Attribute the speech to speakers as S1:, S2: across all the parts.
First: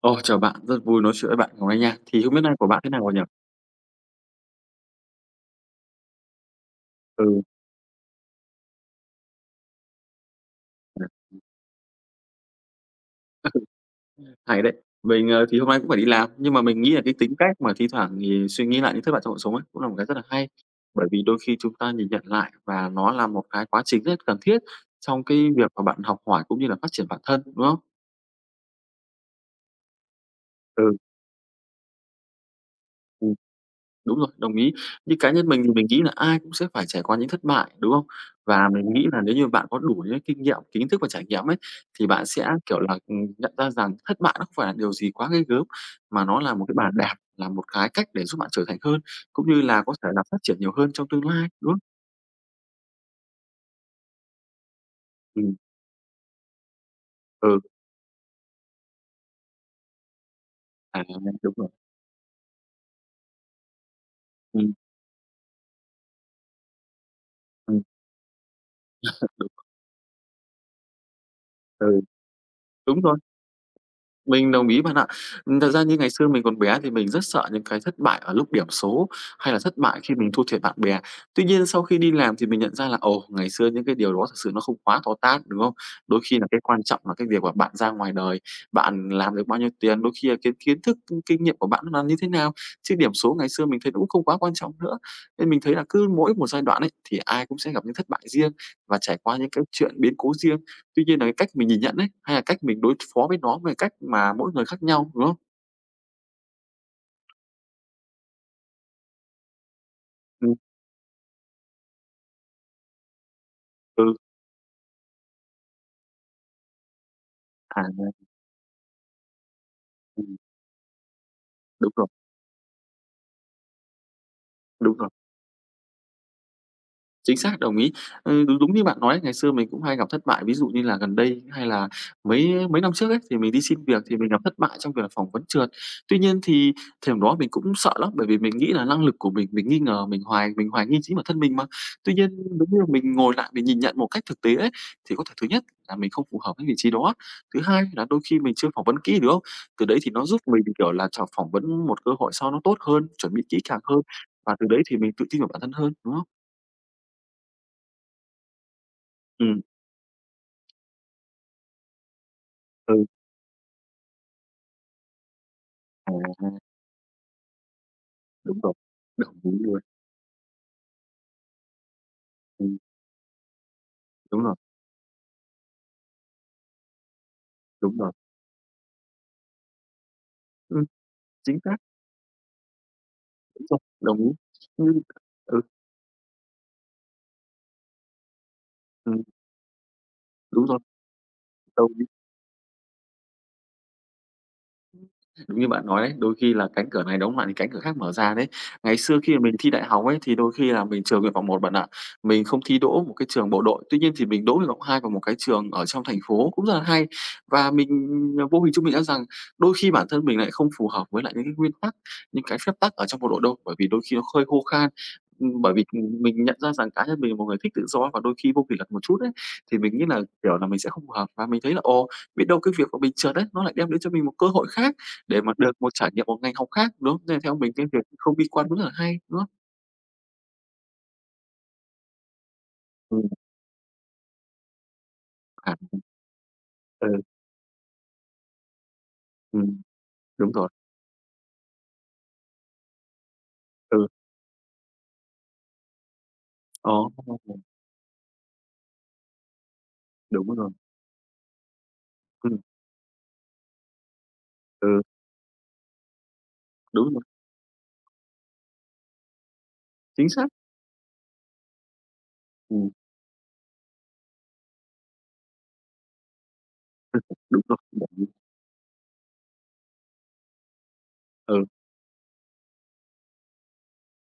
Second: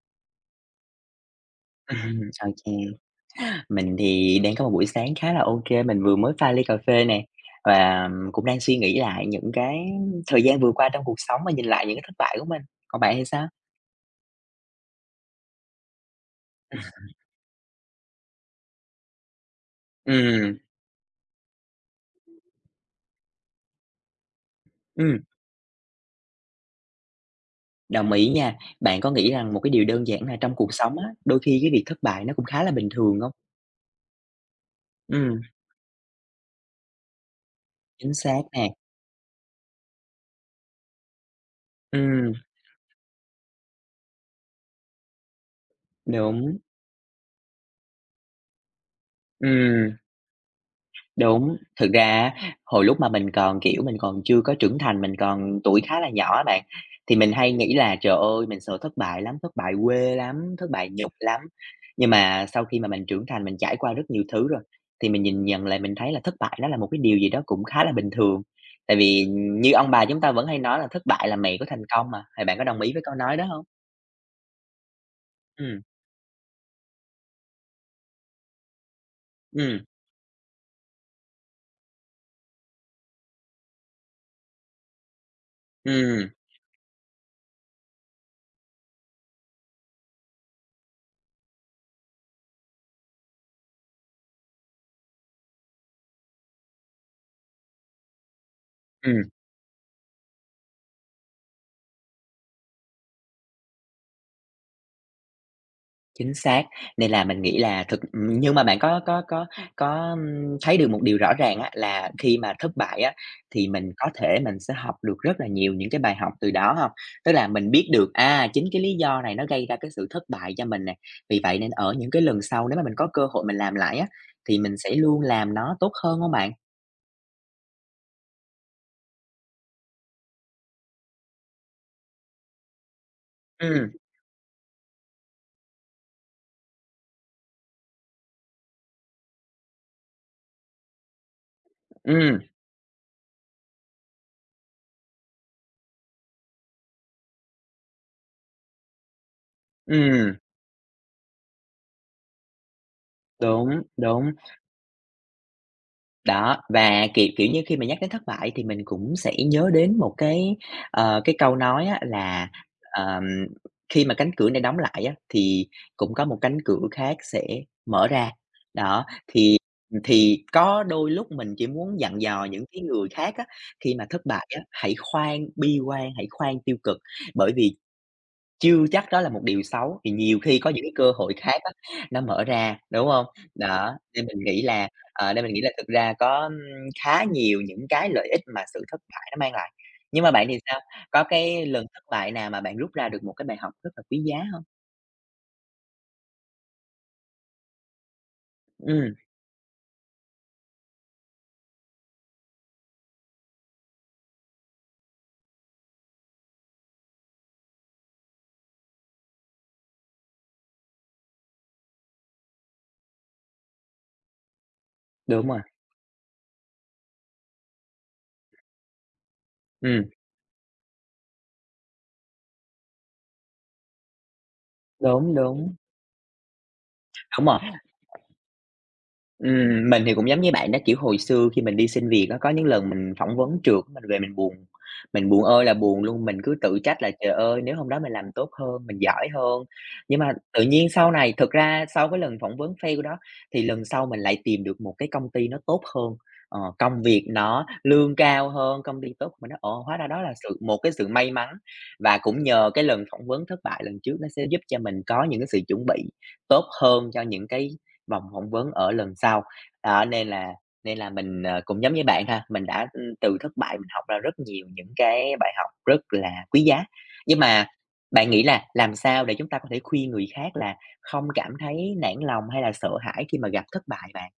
S1: Ồ, chào bạn, rất vui nói chuyện với bạn ngày hôm nay nha. Thì không biết
S2: Ô
S1: nay của
S2: kê.
S1: bạn thế nào rồi nhỉ?
S2: Mình thì đang có một buổi sáng khá là mình vừa mới pha ly cà phê nè,
S1: Ừ,
S2: và cũng đang suy nghĩ lại những cái thời gian vừa qua trong cuộc sống và nhìn lại những cái thất bại của mình. Còn bạn thì sao?
S1: hay đấy. Mình, thì hôm nay cũng phải đi làm, nhưng mà mình nghĩ là cái tính cách mà thi thoảng thì suy nghĩ lại những thất bại trong cuộc sống ấy, cũng là một cái rất là hay.
S2: Ừm,
S1: Bởi vì đôi khi chúng ta nhìn nhận lại và nó là một cái quá trình rất cần thiết
S2: ừm,
S1: trong cái việc mà bạn học hỏi cũng như là phát triển bản thân, đúng không?
S2: đồng ý nha. Bạn có nghĩ rằng một cái điều đơn giản là trong cuộc sống á, đôi khi cái việc thất bại nó cũng khá là bình thường
S1: Ừ.
S2: không?
S1: Đúng rồi, đồng ý. Như cá
S2: Ừm,
S1: nhân mình thì mình nghĩ là ai cũng sẽ phải trải qua những thất bại, đúng không?
S2: chính xác nè.
S1: Và mình nghĩ là nếu như bạn có đủ những kinh nghiệm, kiến thức và trải nghiệm ấy, thì bạn
S2: Ừm,
S1: sẽ, kiểu là, nhận ra rằng thất bại nó không phải là điều gì quá ghê gớm, mà nó là
S2: đúng.
S1: một cái bàn đạp, là một cái cách để giúp bạn trưởng thành hơn, cũng như là
S2: Ừm.
S1: có thể là phát triển nhiều hơn trong tương lai,
S2: Đúng,
S1: đúng không?
S2: thực ra á, hồi lúc mà mình còn, kiểu, mình còn chưa có trưởng thành, mình
S1: Ừm,
S2: còn tuổi khá là nhỏ á bạn, thì mình hay
S1: ừ,
S2: nghĩ là "Trời ơi, mình sợ thất bại lắm, thất bại quê lắm, thất bại
S1: à,
S2: nhục lắm."
S1: đúng rồi.
S2: Nhưng mà sau khi mà mình trưởng thành, mình trải qua rất nhiều thứ rồi,
S1: Ừm,
S2: thì mình nhìn nhận lại mình thấy là thất bại nó là một cái điều gì đó cũng
S1: ừm,
S2: khá là bình thường. Tại vì
S1: đúng,
S2: như ông bà chúng ta vẫn hay nói là "Thất bại là mẹ của thành
S1: ừ,
S2: công" mà, thì bạn có đồng ý
S1: đúng
S2: với câu
S1: rồi.
S2: nói đó hông?
S1: Mình đồng ý bạn ạ. Thật
S2: Ừm,
S1: ra như ngày xưa mình còn bé thì mình rất sợ những cái thất bại ở lúc điểm số, hay là thất
S2: ừm,
S1: bại khi mình thua thiệt bạn bè. Tuy nhiên sau khi đi làm thì mình nhận ra là, ồ, ngày xưa những cái điều đó thực sự nó không quá to tát, đúng không? Đôi
S2: ừm,
S1: khi là cái quan trọng là cái việc mà bạn ra ngoài đời, bạn làm được bao nhiêu tiền, đôi khi là cái kiến thức, kinh nghiệm của bạn nó là như thế nào, chứ điểm số ngày xưa mình thấy nó cũng không quá quan trọng nữa. Nên mình thấy là cứ mỗi một giai đoạn ấy, thì ai cũng sẽ gặp những thất bại riêng và trải
S2: ừm.
S1: qua những cái chuyện biến cố riêng. Tuy nhiên là cái cách mình nhìn nhận ấy, hay là cách mình đối phó với nó về cách mà mỗi người khác nhau, đúng không?
S2: Chính xác, nên là mình nghĩ là nhưng mà bạn có có,
S1: Ừm,
S2: thấy được một điều rõ ràng á, là khi mà thất bại á, thì mình có
S1: ừ,
S2: thể mình sẽ học được rất là nhiều những cái bài học từ đó hông? Tức là mình
S1: à,
S2: biết được, à, chính cái lý do này nó gây ra cái sự thất
S1: ừm,
S2: bại cho mình nè, vì vậy nên
S1: đúng
S2: ở
S1: rồi,
S2: những cái lần sau nếu mà mình có cơ hội mình làm lại á, thì mình sẽ
S1: đúng rồi.
S2: luôn làm nó tốt hơn hông bạn?
S1: Chính xác, đồng ý. Ừ, đúng đúng như bạn nói, ngày xưa mình cũng hay gặp thất bại. Ví dụ như là gần đây hay là mấy mấy năm trước ấy, thì mình đi xin
S2: Ừm,
S1: việc thì mình gặp thất bại trong việc là phỏng vấn trượt. Tuy nhiên thì thời điểm đó mình cũng sợ lắm, bởi vì mình nghĩ là năng lực của mình nghi ngờ, mình hoài nghi chính bản thân mình mà. Tuy nhiên
S2: ừm,
S1: nếu như mình ngồi lại mình nhìn nhận một cách thực tế ấy, thì có thể thứ nhất là mình không phù hợp với vị trí đó, thứ hai là đôi khi mình chưa phỏng vấn kỹ được không? Từ đấy thì nó
S2: ừm,
S1: giúp mình, kiểu là, chọn phỏng vấn một cơ hội sau nó tốt hơn, chuẩn bị kỹ
S2: đúng,
S1: càng hơn,
S2: đúng.
S1: và từ đấy thì mình tự tin vào bản thân hơn, đúng không?
S2: Đó, và, kiểu, kiểu như, khi mà nhắc đến thất bại thì mình cũng sẽ
S1: Ừ,
S2: nhớ đến một cái, ờ, cái câu nói á là,
S1: ừ.
S2: ờm, khi mà cánh cửa này đóng lại á, thì
S1: À,
S2: cũng có một cánh cửa khác sẽ mở ra.
S1: đúng rồi,
S2: Đó,
S1: đồng ý
S2: thì
S1: luôn.
S2: thì có đôi lúc mình chỉ muốn dặn dò những
S1: Ừm,
S2: cái người khác á, khi mà thất
S1: đúng
S2: bại
S1: rồi,
S2: á, hãy khoan bi quan, hãy khoan tiêu cực, bởi vì
S1: đúng rồi.
S2: chưa chắc đó là một điều xấu, thì nhiều khi có những
S1: Ừm,
S2: cái cơ hội
S1: chính
S2: khác á,
S1: xác,
S2: nó mở ra, đúng hông?
S1: đúng rồi,
S2: Đó,
S1: đồng
S2: nên
S1: ý.
S2: mình nghĩ là,
S1: Như
S2: ờ, nên mình nghĩ
S1: ừ,
S2: là thực ra có, khá nhiều những cái lợi ích mà sự thất
S1: ừm,
S2: bại nó mang lại. Nhưng mà bạn thì
S1: đúng rồi,
S2: sao? Có cái lần
S1: đâu.
S2: thất bại nào mà bạn rút ra được một cái bài học rất là quý giá hông?
S1: Đúng như bạn nói đấy, đôi khi là cánh cửa này đóng lại thì cánh cửa khác mở ra đấy. Ngày
S2: Ừm,
S1: xưa khi mà mình thi đại học ấy, thì đôi khi là mình trường nguyện vọng một bạn ạ. Mình không thi đỗ một cái trường bộ đội, tuy nhiên thì mình đỗ nguyện vọng 2 vào một cái trường ở trong thành phố cũng rất là hay. Và vô hình chung mình đã rằng đôi khi bản thân mình lại không phù hợp với lại những cái nguyên tắc, những cái phép tắc ở trong bộ đội đâu, bởi vì đôi khi nó hơi khô khan.
S2: đúng rồi,
S1: Bởi vì, ừ, mình nhận ra rằng cá nhân mình là một người thích tự do và đôi khi vô kỷ luật một chút ấy, thì mình nghĩ
S2: ừm,
S1: là, kiểu là, mình sẽ không phù hợp và mình thấy là, ồ, biết đâu cái việc của mình trượt đấy nó lại đem đến cho mình một cơ hội khác.
S2: đúng,
S1: Để mà được một trải nghiệm một ngành học khác, đúng không? Nên
S2: đúng
S1: theo
S2: rồi.
S1: mình cái việc không bi quan cũng rất là hay, đúng không?
S2: Mình thì cũng giống như bạn đó, kiểu, hồi xưa khi mình đi xin việc á, có những lần mình
S1: Ừm,
S2: phỏng vấn trượt, mình về mình buồn ơi là
S1: à,
S2: buồn luôn, mình cứ tự trách
S1: ừ,
S2: là "Trời ơi, nếu hôm đó mình làm tốt hơn, mình giỏi hơn."
S1: ừm,
S2: Nhưng mà
S1: đúng
S2: tự
S1: rồi,
S2: nhiên sau này thực ra sau cái lần phỏng vấn fail đó, thì lần sau
S1: ừ,
S2: mình lại tìm được một cái công ty nó tốt hơn, ờ,
S1: ồ,
S2: công việc nó lương cao hơn, công ty tốt, mình nói: "Ồ, hóa ra đó là
S1: đúng rồi,
S2: một cái sự may mắn." Và cũng
S1: ừm,
S2: nhờ cái lần phỏng vấn thất bại lần trước nó sẽ giúp cho
S1: ừ,
S2: mình có những cái sự chuẩn bị tốt
S1: đúng
S2: hơn cho
S1: rồi,
S2: những cái vòng phỏng vấn ở lần sau. Đó, nên
S1: chính xác,
S2: là nên là mình, ờ, cũng giống như bạn ha, mình đã,
S1: ừm,
S2: từ thất bại mình học ra rất nhiều những cái bài học rất là quý giá. Nhưng
S1: đúng
S2: mà
S1: rồi,
S2: bạn nghĩ là làm sao để chúng ta có thể khuyên người khác là không cảm
S1: ừ.
S2: thấy nản lòng hay là sợ hãi khi mà gặp thất bại bạn?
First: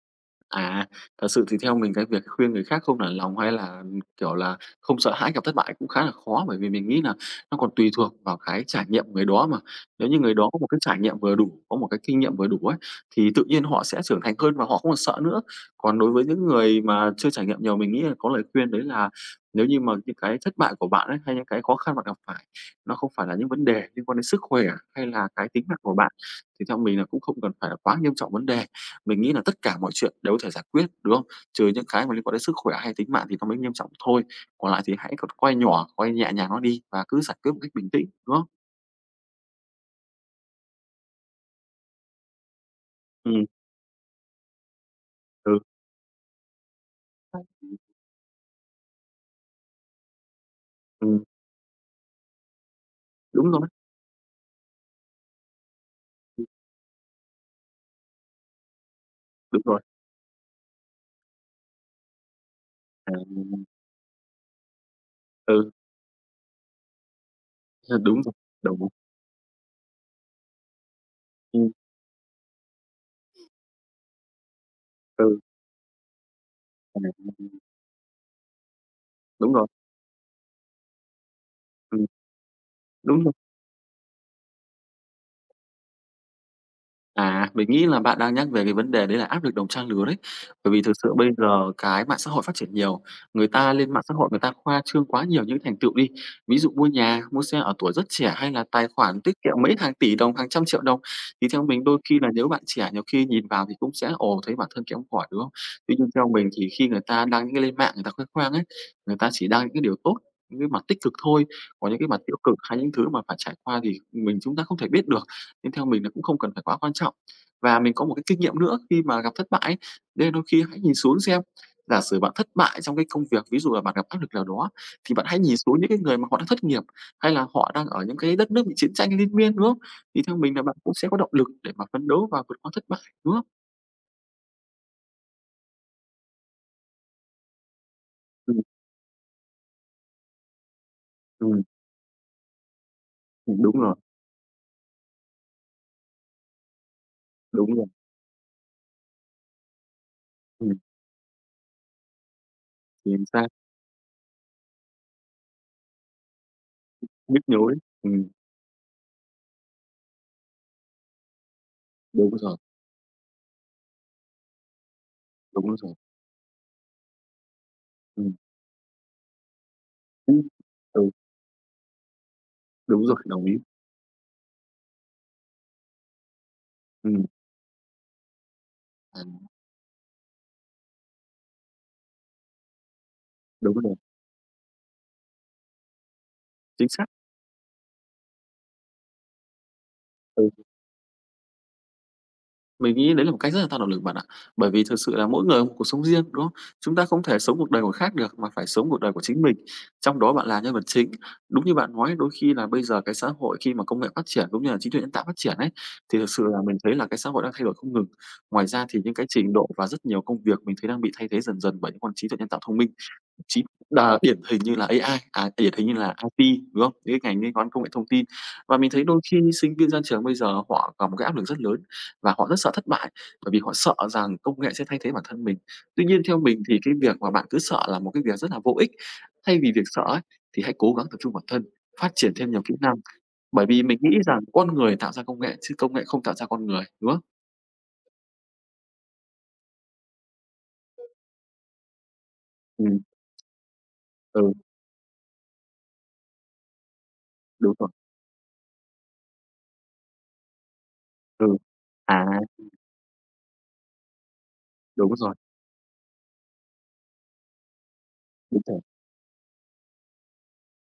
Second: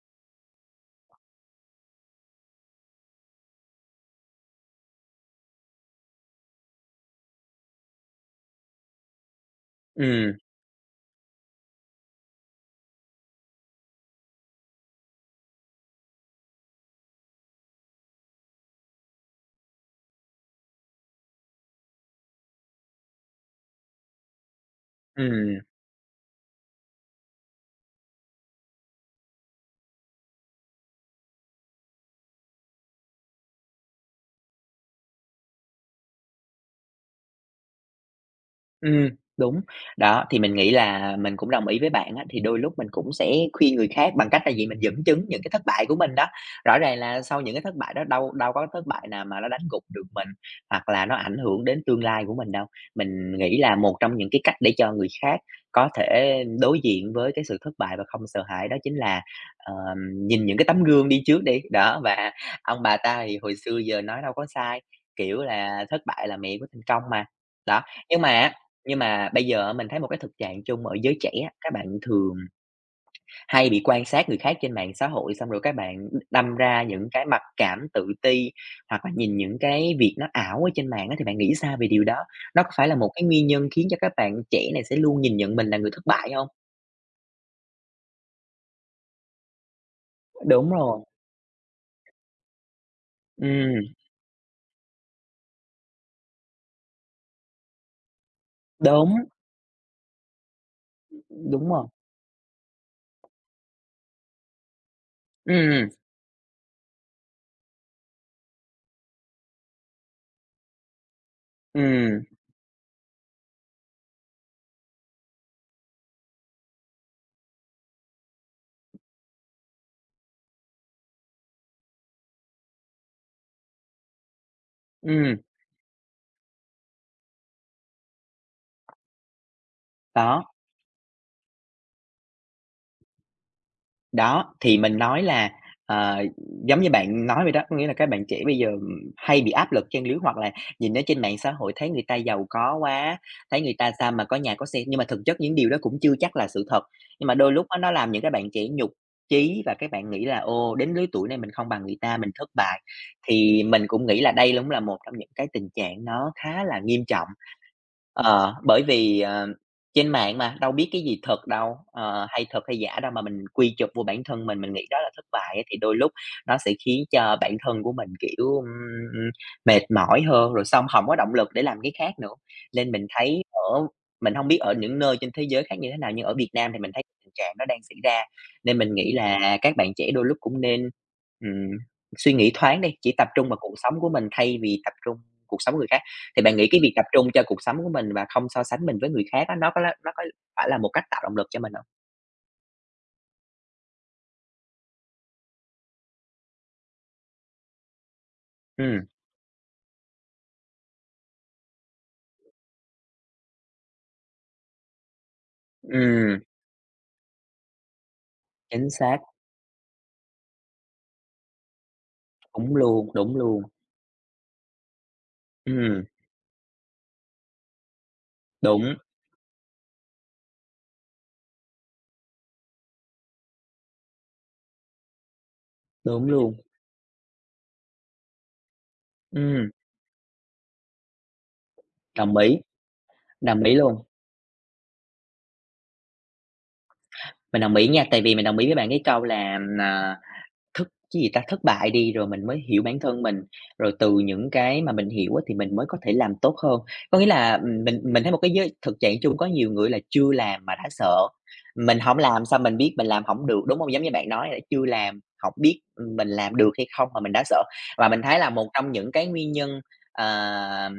S1: À, thật sự thì theo mình cái việc khuyên người khác không nản lòng hay là, kiểu là, không sợ hãi gặp thất bại cũng khá là khó, bởi vì mình nghĩ là nó còn tùy thuộc vào cái trải nghiệm của người đó mà. Nếu như
S2: ừ
S1: người đó có một cái trải nghiệm vừa đủ, có một cái kinh nghiệm vừa đủ ấy, thì tự nhiên họ sẽ trưởng thành hơn và họ không còn sợ nữa. Còn đối với những người mà chưa trải nghiệm nhiều, mình nghĩ là có lời khuyên đấy là nếu như mà những cái thất bại của bạn ấy, hay những cái khó khăn bạn gặp phải, nó không phải là những vấn đề liên quan đến sức khỏe hay là cái
S2: ừ
S1: tính mạng của bạn, thì theo mình là cũng không cần phải là quá nghiêm trọng vấn đề. Mình nghĩ là tất cả mọi chuyện đều có thể giải quyết, đúng không? Trừ những cái mà liên quan đến sức khỏe hay tính mạng thì nó mới nghiêm trọng thôi, còn lại thì hãy còn quay nhỏ, quay nhẹ nhàng nó đi và cứ giải quyết một cách bình tĩnh, đúng không?
S2: Ừm, đúng. Đó, thì mình nghĩ là mình cũng đồng ý với bạn á, thì đôi lúc mình cũng sẽ
S1: Ừm,
S2: khuyên người khác bằng cách là gì? Mình dẫn chứng những cái
S1: ừ.
S2: thất bại của mình đó. Rõ ràng là sau những cái thất bại đó đâu đâu có thất bại nào mà nó đánh gục được mình, hoặc là nó
S1: Ừm,
S2: ảnh hưởng đến tương lai của mình đâu. Mình
S1: đúng
S2: nghĩ
S1: rồi,
S2: là một trong những cái cách để cho người khác có thể
S1: ừm,
S2: đối diện với cái sự thất bại và không sợ hãi đó chính là,
S1: đúng rồi,
S2: nhìn những cái tấm gương đi trước đi, đó, và ông bà
S1: à,
S2: ta thì hồi xưa giờ nói đâu có sai, kiểu
S1: ừ,
S2: là "Thất bại là mẹ của thành công" mà. Đó, nhưng
S1: đúng
S2: mà
S1: rồi,
S2: á
S1: đúng,
S2: nhưng mà bây giờ mình thấy một cái thực trạng chung ở giới trẻ á,
S1: ừm,
S2: các bạn thường hay bị quan sát người khác trên mạng xã hội,
S1: ừ,
S2: xong rồi các bạn đâm ra
S1: à,
S2: những cái mặc cảm, tự ti hoặc là nhìn
S1: đúng
S2: những
S1: rồi,
S2: cái việc nó ảo ở trên mạng á, thì bạn nghĩ sao về điều
S1: ừm,
S2: đó? Nó có phải là một cái
S1: đúng rồi.
S2: nguyên nhân khiến cho các bạn trẻ này sẽ luôn nhìn nhận mình là người thất bại không?
S1: À, mình nghĩ là bạn đang nhắc về cái vấn đề đấy là áp lực đồng trang lứa đấy.
S2: Đúng
S1: Bởi vì thực
S2: rồi,
S1: sự bây giờ cái mạng xã hội phát triển nhiều, người ta
S2: ừm,
S1: lên mạng xã hội người ta khoa trương quá nhiều những thành tựu đi. Ví dụ mua nhà, mua xe ở tuổi rất trẻ hay là tài
S2: đúng,
S1: khoản tiết kiệm mấy hàng tỷ đồng, hàng trăm triệu đồng. Thì theo
S2: đúng
S1: mình
S2: rồi.
S1: đôi khi là nếu bạn trẻ nhiều khi nhìn vào thì cũng sẽ ồ thấy bản thân kém cỏi, đúng không?
S2: Ừm,
S1: Tuy nhiên theo mình thì khi người ta đăng những cái lên mạng người ta khoe khoang ấy, người ta chỉ đăng những cái điều tốt, những cái mặt tích cực thôi, còn những cái mặt
S2: ừm,
S1: tiêu cực hay những thứ mà phải trải qua thì mình chúng ta không thể biết được nên theo mình nó cũng không cần phải quá quan trọng. Và mình có một cái kinh nghiệm nữa khi mà gặp thất bại ấy, đấy là đôi khi hãy nhìn xuống xem, giả sử bạn thất bại trong cái công việc, ví dụ là bạn gặp áp lực nào đó, thì bạn
S2: ừm,
S1: hãy nhìn xuống những cái người mà họ đang thất nghiệp, hay là họ đang ở những cái đất nước bị chiến tranh liên miên, đúng không? Thì theo
S2: đó.
S1: mình là bạn cũng sẽ có động lực để mà phấn đấu và vượt qua thất bại, đúng không?
S2: Đó, thì mình nói là, ờ, giống như bạn nói vậy đó, có nghĩa là các bạn trẻ bây
S1: Ừm,
S2: giờ, hay bị áp lực trang lứa hoặc là nhìn ở trên mạng xã
S1: ừm,
S2: hội thấy người ta giàu có quá,
S1: ừm,
S2: thấy người
S1: đúng
S2: ta
S1: rồi,
S2: sao mà có nhà có xe, nhưng mà thực chất những điều đó cũng chưa chắc là sự thật. Nhưng mà đôi lúc
S1: đúng
S2: á
S1: rồi,
S2: nó làm những các bạn trẻ nhục chí và các bạn nghĩ là
S1: ừm,
S2: "Ô, đến lứa tuổi này mình không bằng người ta, mình thất bại."
S1: chính xác,
S2: Thì mình cũng nghĩ là đây cũng là một trong những cái tình trạng nó khá là nghiêm trọng.
S1: nhức nhối, ừm,
S2: Ờ, bởi vì, ờ, trên mạng mà, đâu biết cái gì thật đâu, ờ,
S1: đúng
S2: hay
S1: rồi,
S2: thật hay giả đâu mà mình quy chụp vô bản thân mình nghĩ đó là thất bại á,
S1: đúng
S2: thì
S1: rồi,
S2: đôi lúc nó sẽ khiến cho bản thân của mình,
S1: ừm,
S2: kiểu, mệt mỏi
S1: ừm,
S2: hơn, rồi xong không
S1: ừ,
S2: có động lực để làm cái khác nữa. Nên
S1: đúng
S2: mình
S1: rồi,
S2: thấy
S1: đồng ý,
S2: ở mình không biết ở những nơi trên thế giới khác như thế nào, nhưng ở Việt Nam thì mình thấy
S1: ừm.
S2: tình trạng nó đang xảy ra, nên mình nghĩ
S1: À,
S2: là các bạn trẻ đôi lúc cũng nên, ừm, suy nghĩ thoáng đi, chỉ tập trung vào cuộc
S1: đúng rồi,
S2: sống của mình thay vì tập trung cuộc sống người khác. Thì bạn nghĩ cái
S1: chính
S2: việc tập
S1: xác,
S2: trung cho cuộc sống của mình và không so sánh mình với người khác á, nó có
S1: ừ.
S2: phải là một cách tạo động lực cho mình không?
S1: Mình nghĩ đấy là một cách rất là tạo động lực bạn ạ. Bởi vì thực sự là mỗi người có một cuộc sống riêng, đúng không? Chúng ta không thể sống cuộc đời của khác được, mà phải sống cuộc
S2: Ừm,
S1: đời của chính mình, trong đó bạn là nhân vật chính. Đúng như bạn nói, đôi khi là bây giờ cái xã hội khi mà công nghệ phát triển cũng như là trí tuệ nhân tạo phát triển ấy, thì thực
S2: ừm,
S1: sự là mình thấy là cái xã hội đang thay đổi không ngừng. Ngoài ra
S2: chính
S1: thì những
S2: xác,
S1: cái trình độ và rất nhiều công việc mình thấy đang bị thay thế dần dần bởi những con trí tuệ nhân tạo
S2: đúng
S1: thông minh.
S2: luôn, đúng luôn.
S1: Chính đà điển hình như là AI, à, điển hình như
S2: Ừm,
S1: là IT, đúng không? Những cái ngành liên quan công nghệ thông tin. Và mình
S2: đúng,
S1: thấy đôi khi sinh viên ra trường bây giờ họ gặp một cái áp lực rất lớn và họ rất sợ thất bại, bởi vì họ sợ rằng công nghệ sẽ thay thế bản thân mình. Tuy nhiên
S2: đúng
S1: theo
S2: luôn.
S1: mình thì cái việc mà bạn cứ sợ là một cái việc rất là vô ích. Thay
S2: Ừm,
S1: vì việc sợ ấy, thì hãy cố gắng tập trung bản thân, phát triển
S2: đồng
S1: thêm
S2: ý,
S1: nhiều kỹ năng,
S2: đồng
S1: bởi
S2: ý
S1: vì mình
S2: luôn.
S1: nghĩ rằng con người tạo ra công nghệ chứ công nghệ không tạo ra con người, đúng không?
S2: Mình đồng ý nha, tại vì mình đồng ý với bạn cái câu là, à Thất cái gì ta? Thất bại đi, rồi mình mới hiểu bản
S1: Ừm,
S2: thân mình, rồi từ những
S1: ừ,
S2: cái mà mình hiểu á thì mình mới có thể làm tốt hơn. Có nghĩa là,
S1: đúng rồi,
S2: mình thấy một cái giới thực trạng chung có nhiều người là chưa làm mà đã sợ,
S1: ừ.
S2: mình không
S1: À,
S2: làm sao mình biết mình làm không được, đúng không? Giống như bạn nói là chưa
S1: đúng
S2: làm,
S1: rồi,
S2: hổng biết, mình làm được hay không mà mình đã sợ. Và mình thấy là
S1: đúng
S2: một
S1: rồi,
S2: trong những cái nguyên nhân, ờm,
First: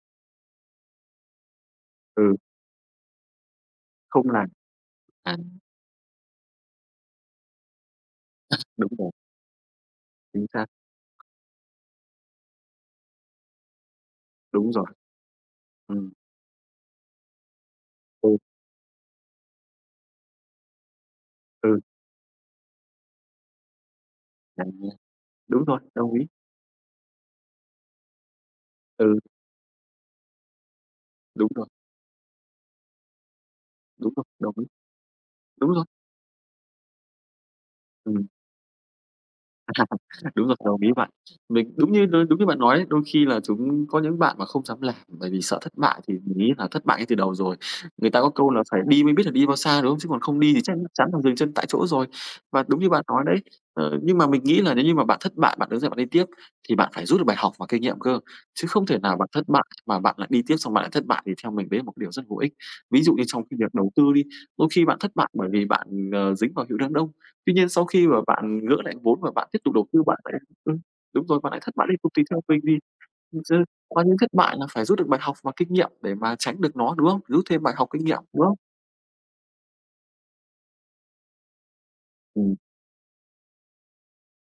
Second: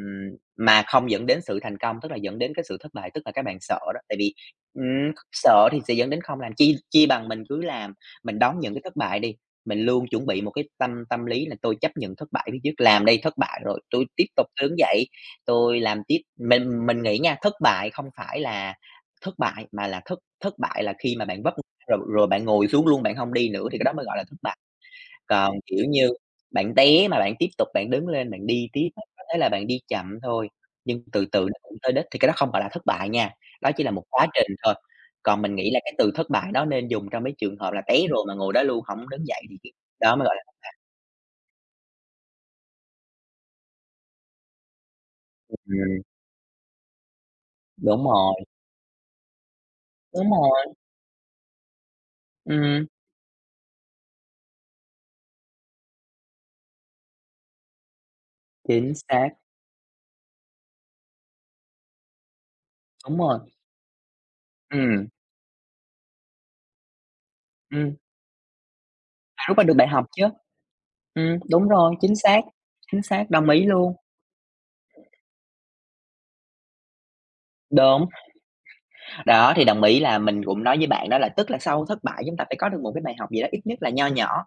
S2: mà không dẫn đến sự thành công, tức là
S1: ừ,
S2: dẫn đến cái sự thất bại, tức là các bạn sợ đó. Tại
S1: không
S2: vì,
S1: là à,
S2: sợ thì sẽ dẫn đến không làm, chi chi bằng mình cứ làm, mình đón những cái
S1: đúng
S2: thất
S1: rồi.
S2: bại đi. Mình luôn chuẩn bị
S1: Chính
S2: một cái
S1: xác,
S2: tâm tâm lý là tôi chấp nhận thất bại phía trước, làm đây thất bại rồi tôi tiếp tục tôi
S1: đúng
S2: đứng
S1: rồi.
S2: dậy, tôi làm
S1: Ừm,
S2: tiếp. Mình nghĩ nha, thất bại không
S1: ừ,
S2: phải là thất bại, mà là thất thất bại là khi mà bạn vấp ngã
S1: ừ,
S2: rồi rồi bạn ngồi xuống luôn, bạn không đi nữa thì cái đó mới gọi là thất bại.
S1: à,
S2: Còn,
S1: đúng rồi,
S2: kiểu như,
S1: đồng ý.
S2: bạn té mà bạn tiếp tục bạn đứng lên bạn đi tiếp á,
S1: Ừ,
S2: có thể là bạn đi chậm thôi, nhưng từ từ
S1: đúng
S2: nó
S1: rồi,
S2: cũng tới đích thì cái đó không gọi là thất bại nha, đó chỉ là một
S1: đúng rồi,
S2: quá trình
S1: đồng ý,
S2: thôi. Còn mình nghĩ
S1: đúng
S2: là
S1: rồi,
S2: cái từ thất bại đó nên dùng trong mấy trường hợp là té
S1: ừ.
S2: rồi mà ngồi đó luôn hổng đứng dậy thì đó mới gọi là
S1: Đúng rồi, đồng ý bạn. Mình đúng như bạn nói đấy, đôi khi là chúng có những bạn mà không dám làm bởi vì sợ thất bại
S2: ừm,
S1: thì mình nghĩ là thất bại ngay từ đầu rồi.
S2: đúng
S1: Người ta có
S2: rồi,
S1: câu là "Phải đi mới biết là đi bao xa", đúng không? Chứ còn
S2: đúng
S1: không đi thì
S2: rồi,
S1: chắc chắn là dừng chân tại chỗ rồi. Và đúng
S2: ừm,
S1: như bạn nói đấy, nhưng mà mình nghĩ là nếu như mà bạn thất bại, bạn đứng dậy bạn đi tiếp thì bạn phải rút được bài học và kinh nghiệm cơ, chứ không
S2: chính
S1: thể nào bạn
S2: xác,
S1: thất bại mà bạn lại đi tiếp xong bạn lại thất bại thì theo mình đấy là một điều rất vô ích. Ví dụ
S2: đúng
S1: như
S2: rồi,
S1: trong cái việc đầu tư đi, đôi khi bạn
S2: ừm,
S1: thất bại bởi vì bạn, dính vào hiệu đám đông. Tuy nhiên sau
S2: ừm,
S1: khi mà bạn gỡ lại vốn và
S2: phải
S1: bạn
S2: rút
S1: tiếp
S2: ra được
S1: tục
S2: bài
S1: đầu tư,
S2: học
S1: bạn
S2: chứ.
S1: lại đúng rồi, bạn lại
S2: Đúng
S1: thất bại
S2: rồi,
S1: liên tục thì theo mình thì
S2: chính xác, đồng ý luôn,
S1: qua những thất bại là phải rút được bài học và kinh nghiệm để mà tránh được nó, đúng không? Rút thêm bài học kinh
S2: đúng.
S1: nghiệm, đúng không?
S2: Đó, thì đồng ý là mình cũng nói với bạn đó là tức là sau thất bại chúng ta phải
S1: Ừm,
S2: có được một cái bài học gì đó, ít nhất là nho nhỏ.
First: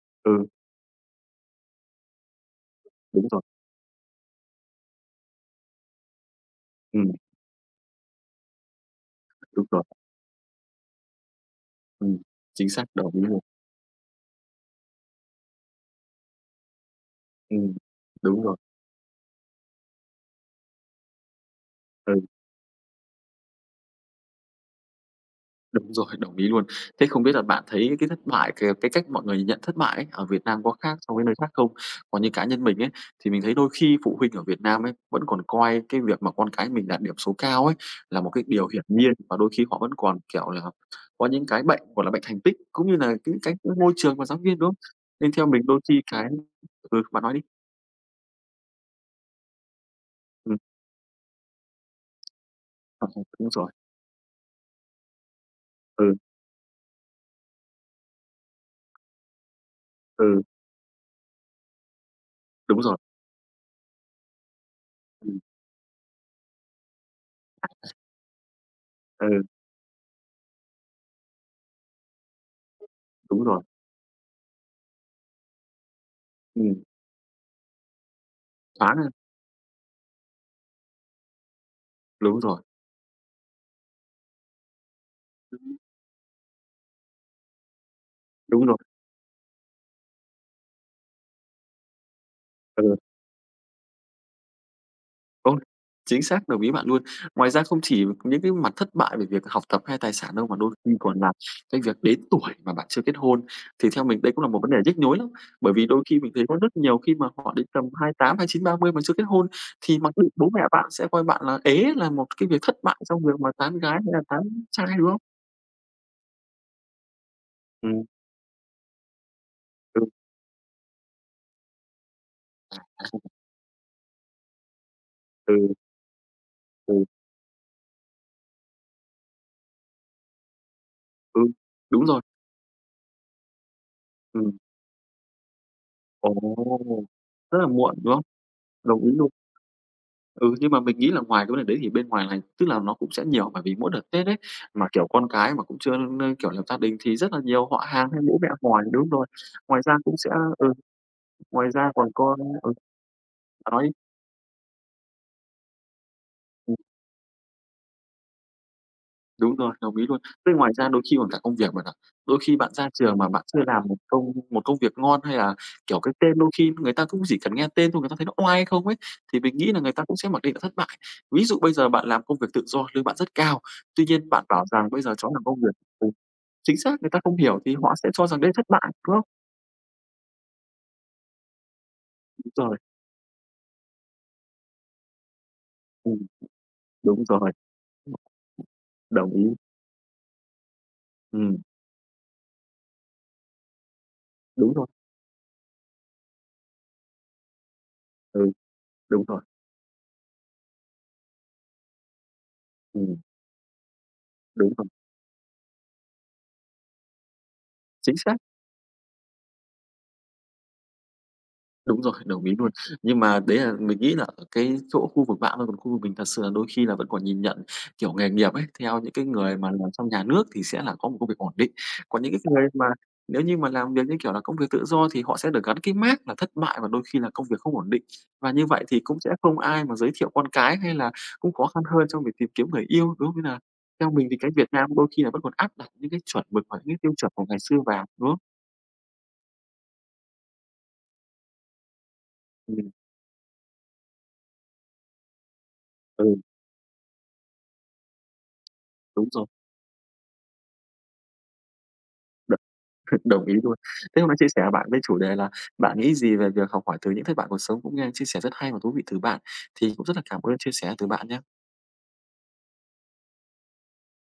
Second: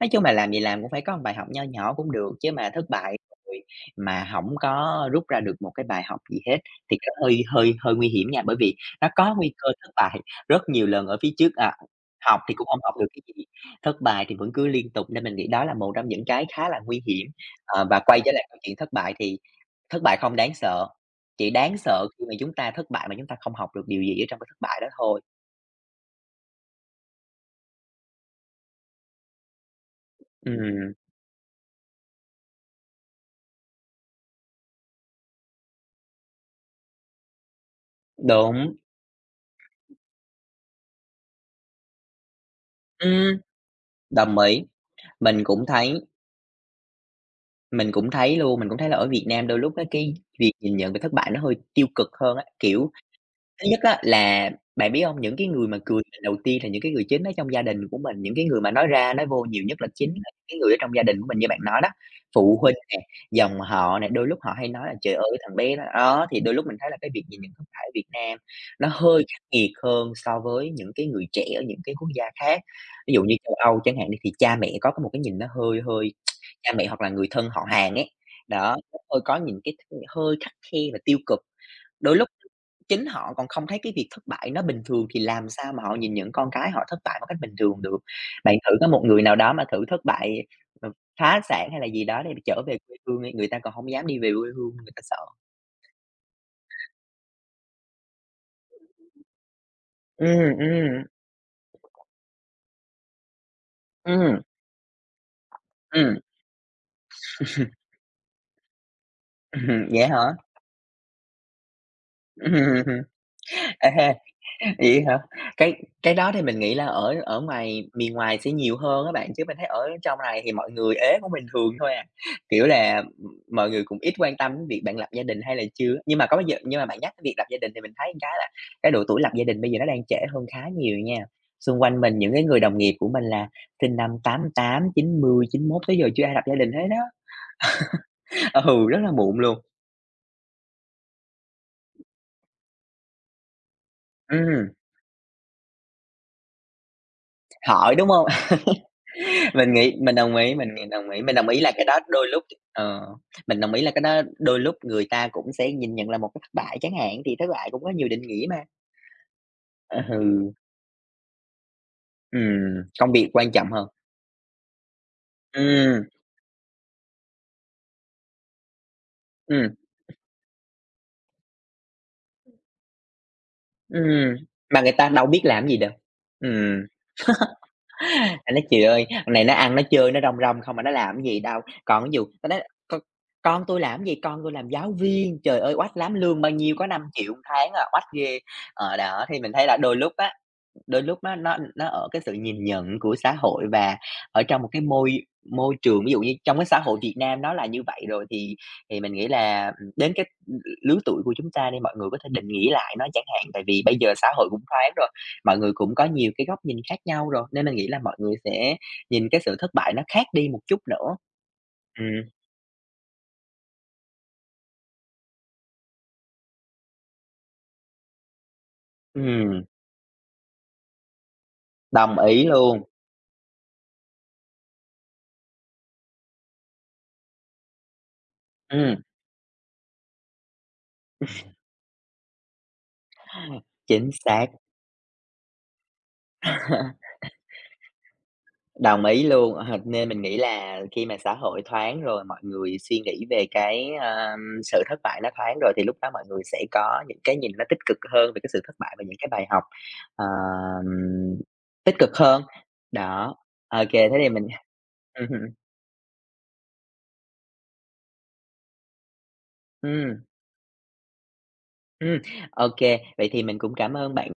S2: Nói chung là
S1: ừ,
S2: làm gì làm cũng phải có một bài học nho nhỏ cũng được, chứ mà thất bại
S1: đúng rồi,
S2: rồi mà hổng có rút ra được một cái bài học gì hết thì cái
S1: ừm,
S2: hơi hơi hơi nguy hiểm nha, bởi vì nó có nguy
S1: đúng
S2: cơ
S1: rồi,
S2: thất bại rất nhiều lần ở phía trước,
S1: ừm,
S2: học thì cũng
S1: chính
S2: hông
S1: xác,
S2: học được
S1: đồng ý
S2: cái
S1: luôn.
S2: gì, thất bại thì vẫn cứ liên tục nên mình nghĩ đó là một trong những cái khá là nguy hiểm.
S1: Ừm,
S2: Và quay trở
S1: đúng
S2: lại
S1: rồi,
S2: câu chuyện thất bại thì thất bại không đáng sợ, chỉ đáng sợ
S1: ừ.
S2: khi mà chúng ta thất bại mà chúng ta không học được điều gì ở trong cái thất bại đó thôi.
S1: Đúng rồi, đồng ý luôn. Thế không biết là bạn thấy cái thất bại, cái cách mọi người nhận thất bại ấy, ở Việt Nam có
S2: Ừm,
S1: khác so với nơi khác không? Còn như cá nhân mình ấy, thì mình thấy đôi khi phụ huynh ở Việt Nam ấy, vẫn còn coi cái việc mà con cái mình đạt điểm số cao ấy, là một cái điều
S2: đúng,
S1: hiển nhiên và đôi khi họ vẫn còn, kiểu là, có những cái bệnh, gọi là, bệnh thành tích, cũng như là
S2: ừm,
S1: những cái môi trường và giáo
S2: đồng
S1: viên,
S2: ý.
S1: đúng không? Nên
S2: Mình
S1: theo mình
S2: cũng
S1: đôi
S2: thấy
S1: khi cái ừ, bạn nói đi.
S2: Mình cũng thấy luôn, mình cũng thấy là ở Việt Nam đôi lúc á, cái việc
S1: Ừm,
S2: nhìn nhận về thất bại nó hơi tiêu cực hơn á, kiểu,
S1: đúng
S2: thứ
S1: rồi,
S2: nhất á là bạn biết hông? Những cái người mà cười
S1: ừ,
S2: mình đầu tiên là những cái người chính ở trong gia đình của mình, những cái người mà nói ra nói vô nhiều nhất là chính là
S1: ừ,
S2: những cái người ở trong gia đình của mình như bạn nói đó, phụ huynh
S1: đúng rồi,
S2: nè, dòng họ nè, đôi lúc họ hay nói là "Trời ơi,
S1: ừm,
S2: thằng bé đó" đó, thì đôi lúc mình thấy là cái việc nhìn nhận thực tại ở Việt Nam nó hơi
S1: ừ,
S2: khắc nghiệt hơn so với những cái người trẻ ở những cái quốc gia khác. Ví dụ như
S1: đúng
S2: châu
S1: rồi,
S2: Âu chẳng hạn đi, thì cha mẹ có cái một cái nhìn nó hơi hơi cha
S1: ừm,
S2: mẹ hoặc là người thân họ hàng ấy, đó, nó
S1: thoáng
S2: hơi có những cái hơi khắt khe và tiêu cực. Đôi lúc
S1: đúng rồi,
S2: chính họ còn không thấy cái việc thất bại nó bình thường thì làm sao mà họ nhìn những con cái họ thất bại một cách bình thường được. Bạn
S1: đúng
S2: thử
S1: rồi,
S2: có một người nào đó mà thử thất bại, ờ, phá sản hay là gì đó để trở về
S1: ừ.
S2: quê hương đi, người ta còn hổng dám đi về quê hương, người ta sợ.
S1: Ôi, chính xác, đồng ý bạn luôn. Ngoài ra không chỉ những cái mặt thất bại về việc học tập hay tài sản đâu, mà
S2: Ừm,
S1: đôi khi
S2: ừm,
S1: còn là cái việc đến tuổi mà bạn chưa kết hôn, thì theo mình đây
S2: ừm,
S1: cũng là một vấn đề nhức nhối lắm. Bởi vì đôi
S2: ừm,
S1: khi mình thấy có rất nhiều khi mà họ đến tầm 22, 28, 29, 30 mà chưa kết hôn,
S2: ừm,
S1: thì
S2: vậy
S1: mặc
S2: hả?
S1: định bố mẹ bạn sẽ coi bạn là ế, là một cái
S2: Ừm.
S1: việc thất bại trong việc mà tán gái
S2: À.
S1: hay là tán trai,
S2: Vậy
S1: đúng
S2: hả?
S1: không?
S2: Cái cái đó thì mình nghĩ là ở ở ngoài
S1: Ừm,
S2: miền ngoài sẽ nhiều hơn á bạn, chứ mình thấy ở
S1: ừ,
S2: trong này thì mọi người ế cũng bình thường thôi à. Kiểu
S1: à,
S2: là, mọi người cũng ít quan tâm đến việc bạn lập gia đình
S1: ừ,
S2: hay là chưa. Nhưng mà có bây giờ nhưng mà
S1: ừ,
S2: bạn nhắc tới việc lập gia đình thì mình thấy một cái là cái độ tuổi lập gia đình bây giờ nó đang trễ hơn khá nhiều nha.
S1: ừ,
S2: Xung quanh
S1: đúng
S2: mình
S1: rồi,
S2: những cái người đồng nghiệp của mình là sinh năm tám
S1: ừm.
S2: tám chín mươi chín mốt tới giờ chưa
S1: Ồ!
S2: ai lập gia đình hết đó.
S1: Rất là muộn, đúng không?
S2: Ừ, rất
S1: Đồng
S2: là
S1: ý luôn.
S2: muộn luôn.
S1: Ừ, nhưng mà mình nghĩ là ngoài cái vấn đề đấy thì bên ngoài này tức là nó cũng sẽ nhiều, bởi vì mỗi đợt Tết ấy,
S2: Ừ,
S1: mà, kiểu, con cái mà cũng chưa, kiểu, lập gia đình thì rất là nhiều họ
S2: hỏi, đúng
S1: hàng hay
S2: không?
S1: bố mẹ hỏi đúng rồi.
S2: Mình
S1: Ngoài ra
S2: nghĩ mình
S1: cũng sẽ
S2: đồng ý,
S1: ừ,
S2: mình nghĩ đồng ý, mình đồng ý
S1: ngoài
S2: là cái
S1: ra
S2: đó
S1: còn
S2: đôi
S1: có
S2: lúc
S1: ừ,
S2: ờ, mình
S1: bạn
S2: đồng ý
S1: nói đi.
S2: là cái đó đôi lúc người ta cũng sẽ nhìn nhận là một cái thất
S1: Ừm,
S2: bại chẳng hạn, thì thất bại cũng có nhiều định nghĩa mà.
S1: đúng rồi, đồng ý luôn.
S2: Ừ,
S1: Với ngoài ra đôi khi còn cả công việc bạn ạ. Đôi khi bạn ra
S2: công
S1: trường
S2: việc
S1: mà bạn
S2: quan
S1: chưa
S2: trọng
S1: làm
S2: hơn.
S1: một công việc ngon hay là, kiểu,
S2: Ừm,
S1: cái tên đôi khi người ta cũng chỉ cần nghe tên thôi, người ta thấy nó oai hay không ấy, thì mình nghĩ
S2: ừm,
S1: là người ta cũng sẽ mặc định là thất bại. Ví dụ bây giờ bạn làm công việc tự do, lương bạn rất cao, tuy nhiên
S2: ừm,
S1: bạn bảo
S2: mà
S1: rằng
S2: người
S1: bây
S2: ta
S1: giờ
S2: đâu
S1: cháu
S2: biết
S1: làm công
S2: làm
S1: việc
S2: gì đâu.
S1: ừ. Chính
S2: Ừm.
S1: xác, người ta không hiểu thì họ sẽ cho rằng đấy
S2: Anh nói:
S1: thất
S2: "Chị
S1: bại,
S2: ơi,
S1: đúng không?
S2: con này nó ăn nó chơi nó rong rong không mà nó làm cái gì đâu." Còn ví dụ nó
S1: Đúng
S2: nói:
S1: rồi,
S2: "Con con tui làm cái gì? Con tôi làm giáo viên, trời ơi, oách lắm,
S1: ừm,
S2: lương bao nhiêu, có năm
S1: đúng
S2: triệu một
S1: rồi.
S2: tháng à, oách ghê." Đó,
S1: Đồng
S2: thì mình
S1: ý,
S2: thấy là đôi lúc á, đôi lúc nó
S1: ừm,
S2: nó nó ở cái sự nhìn nhận của xã hội và ở trong một
S1: đúng
S2: cái
S1: rồi,
S2: môi môi trường, ví dụ như trong cái xã hội Việt Nam nó là như vậy rồi,
S1: ừ,
S2: thì mình
S1: đúng
S2: nghĩ
S1: rồi,
S2: là, đến cái lứa tuổi của chúng ta đi, mọi người có thể định nghĩa lại nó
S1: ừm,
S2: chẳng hạn. Tại vì bây giờ xã hội cũng
S1: đúng rồi,
S2: thoáng rồi, mọi người cũng có nhiều cái góc nhìn khác nhau rồi, nên mình nghĩ là mọi
S1: chính
S2: người
S1: xác.
S2: sẽ nhìn cái sự thất bại nó khác đi một chút nữa.
S1: Đúng
S2: Ừm,
S1: rồi, đồng ý luôn. Nhưng mà đấy là mình nghĩ là ở cái chỗ khu vực bạn thôi, còn khu vực mình thật sự là đôi khi là vẫn còn nhìn nhận, kiểu, nghề nghiệp ấy, theo những cái người
S2: ừm,
S1: mà làm trong nhà nước thì sẽ là có một công việc ổn định.
S2: đồng
S1: Còn những cái
S2: ý
S1: người
S2: luôn.
S1: mà nếu như mà làm việc như kiểu là công việc tự do thì họ sẽ được gắn cái mác là thất bại và đôi khi là công việc không ổn định. Và như vậy thì
S2: Ừm,
S1: cũng sẽ không ai mà giới thiệu con cái hay là cũng khó khăn hơn trong việc tìm kiếm người yêu, đúng không? Nên là
S2: chính
S1: theo mình thì
S2: xác,
S1: cái Việt Nam đôi khi là vẫn còn áp đặt những cái chuẩn mực và những cái tiêu chuẩn của ngày xưa vào, đúng không?
S2: đồng ý luôn. Ờ, nên mình nghĩ là khi mà xã hội thoáng rồi, mọi người
S1: Ừm,
S2: suy nghĩ về cái, sự thất bại nó thoáng rồi thì lúc đó mọi
S1: ừ,
S2: người sẽ có những cái nhìn nó tích cực hơn về cái sự thất bại và những cái
S1: đúng rồi.
S2: bài học, ờm, tích cực hơn. Đó,
S1: Đồng ý luôn.
S2: ok thế
S1: Thế
S2: thì
S1: hôm nay
S2: mình
S1: chia sẻ với bạn với chủ đề
S2: ừm.
S1: là bạn nghĩ gì về việc học hỏi từ những thất bại cuộc sống cũng nghe chia sẻ rất hay và thú vị từ bạn, thì cũng rất là cảm ơn chia sẻ từ bạn nhé.
S2: Ừ, OK. Vậy thì mình cũng cảm ơn bạn.